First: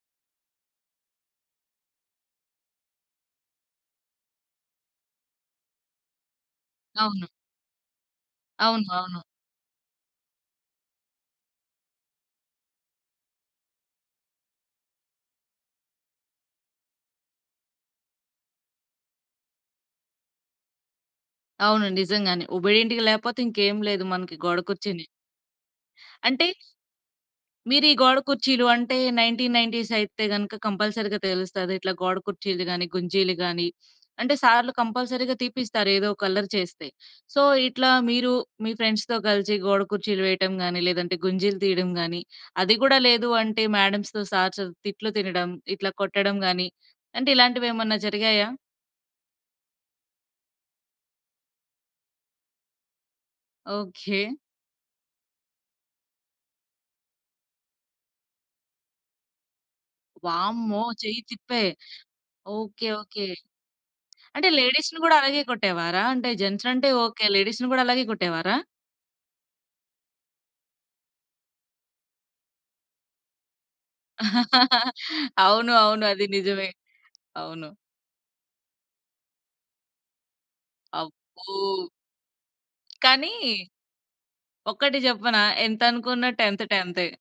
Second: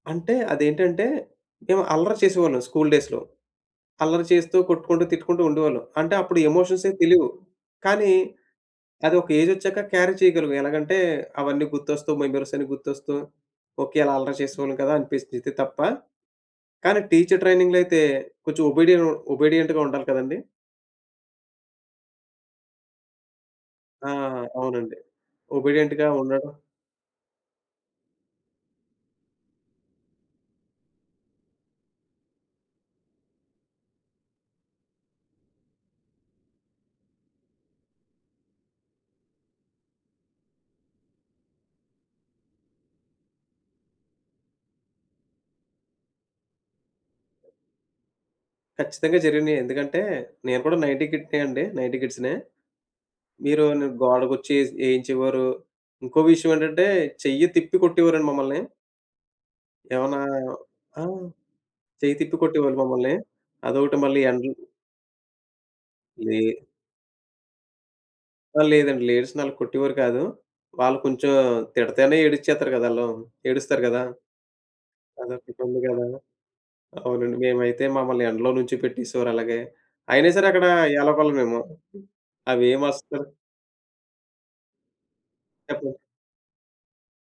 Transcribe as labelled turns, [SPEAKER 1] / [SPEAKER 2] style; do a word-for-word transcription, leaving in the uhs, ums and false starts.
[SPEAKER 1] అంటే, అదేంటంటే మేం అల్లరి చేసేవాళ్ళం స్కూల్ డేస్‌లో. అల్లరి చేస్తూ కొట్టుకుంటూ, తిట్టుకుంటూ ఉండేవాళ్ళం. అంటే, అప్పుడు ఎమోషన్స్ ఏం
[SPEAKER 2] అవును.
[SPEAKER 1] తెలియవు. కానీ,
[SPEAKER 2] అవును,
[SPEAKER 1] అది
[SPEAKER 2] అవును.
[SPEAKER 1] ఒక ఏజ్ ఒచ్చాక క్యారీ చేయగలం. ఎలాగంటే, అవన్నీ గుర్తొస్తూ మెమోరీస్ అన్నీ గుర్తొస్తూ, ఓకె అలా అల్లరి చేసేవాళ్ళం కదా అనిపిస్తది ఇది తప్ప. కానీ, టీచర్ ట్రైనింగ్‌లో అయితే, కొంచెం ఒబిడియన్ ఒబిడియంట్‌గా ఉండాలి కదండీ.
[SPEAKER 2] అవును. నిజంగానే ఒబిడియెంట్‌గా లేపోతే ఇంకేం లేదు.
[SPEAKER 1] ఆ!
[SPEAKER 2] మనకి గోడ
[SPEAKER 1] అవునండి
[SPEAKER 2] కుర్చీనే.
[SPEAKER 1] ఒబిడియంట్‌గా
[SPEAKER 2] అంటే,
[SPEAKER 1] ఉండడం.
[SPEAKER 2] మీరీ గోడ కుర్చీలు అంటే, నైన్టీన్ నైన్టీస్ అయితే గనుక, కంపల్సరీగా తెలుస్తది. ఇట్లా గోడ కుర్చీలు గాని, గుంజీలు గాని అంటే, సార్లు కంపల్సరీగా తీపిస్తారు ఏదోక అల్లరి చేస్తే. సో, ఇట్లా మీరు, మీ ఫ్రెండ్స్‌తో కలిసి గోడ కుర్చీలు వేయడం గాని, లేదంటే గుంజీలు తీయడం గాని, అది గుడా లేదు అంటే, మాడమ్స్‌తో, సార్స్‌తొ తిట్లు తినడం, ఇట్లా కొట్టడం గాని అంటే, ఇలాంటివి ఏమన్నా జరిగాయా?
[SPEAKER 1] ఖచ్చితంగా జరిగినయి. ఎందుకంటే, నేను కూడా నైంటీ కిడ్‌నే అండి. నైంటీ కిడ్స్‌నే. మీరు గోడ
[SPEAKER 2] ఓకె.
[SPEAKER 1] కుర్చీ ఏసీ ఏయించేవారు. ఇంకో విషయం ఏంటంటే, చెయ్యి తిప్పి కొట్టేవారండి మమ్మల్ని. ఏమన్నా
[SPEAKER 2] వామ్మో!
[SPEAKER 1] ఆ!
[SPEAKER 2] చెయ్యి తిప్పే.
[SPEAKER 1] చెయ్యి తిప్పి కొట్టేవాళ్ళు
[SPEAKER 2] ఓకె,
[SPEAKER 1] మమ్మల్ని.
[SPEAKER 2] ఓకె.
[SPEAKER 1] అదోటి మళ్ళీ
[SPEAKER 2] అంటే,
[SPEAKER 1] ఎండలు
[SPEAKER 2] లేడీస్‌ని కూడా అలాగే కొట్టేవారా? అంటే,
[SPEAKER 1] లే
[SPEAKER 2] జెంట్స్ అంటే ఓకె. లేడీస్‌ని కూడా అలాగే కొట్టేవారా?
[SPEAKER 1] ఆహ్, లేదండి. లేడీస్‌‌నలా కొట్టేవారు కాదు. వాళ్ళు కొంచెం తిడితేనే ఏడిచేత్తారు కదా ఆళ్ళు. ఏడుస్తారు గదా! అదొక్కటి
[SPEAKER 2] అవును,
[SPEAKER 1] ఉంది
[SPEAKER 2] అవును.
[SPEAKER 1] గదా!
[SPEAKER 2] అది నిజమే.
[SPEAKER 1] అవునండి.
[SPEAKER 2] అవును.
[SPEAKER 1] మేమైతే మమ్మల్ని ఎండలో నిల్‌చోపెట్టేసేవారు అలాగే. అయినా సరే, అక్కడ యాలపల మేము
[SPEAKER 2] అబ్బో!
[SPEAKER 1] అవేమస్తరు
[SPEAKER 2] కానీ, ఒకటి చెప్పనా! ఎంత
[SPEAKER 1] చెప్పండి.
[SPEAKER 2] అనుకున్న టెంత్ టెంతే.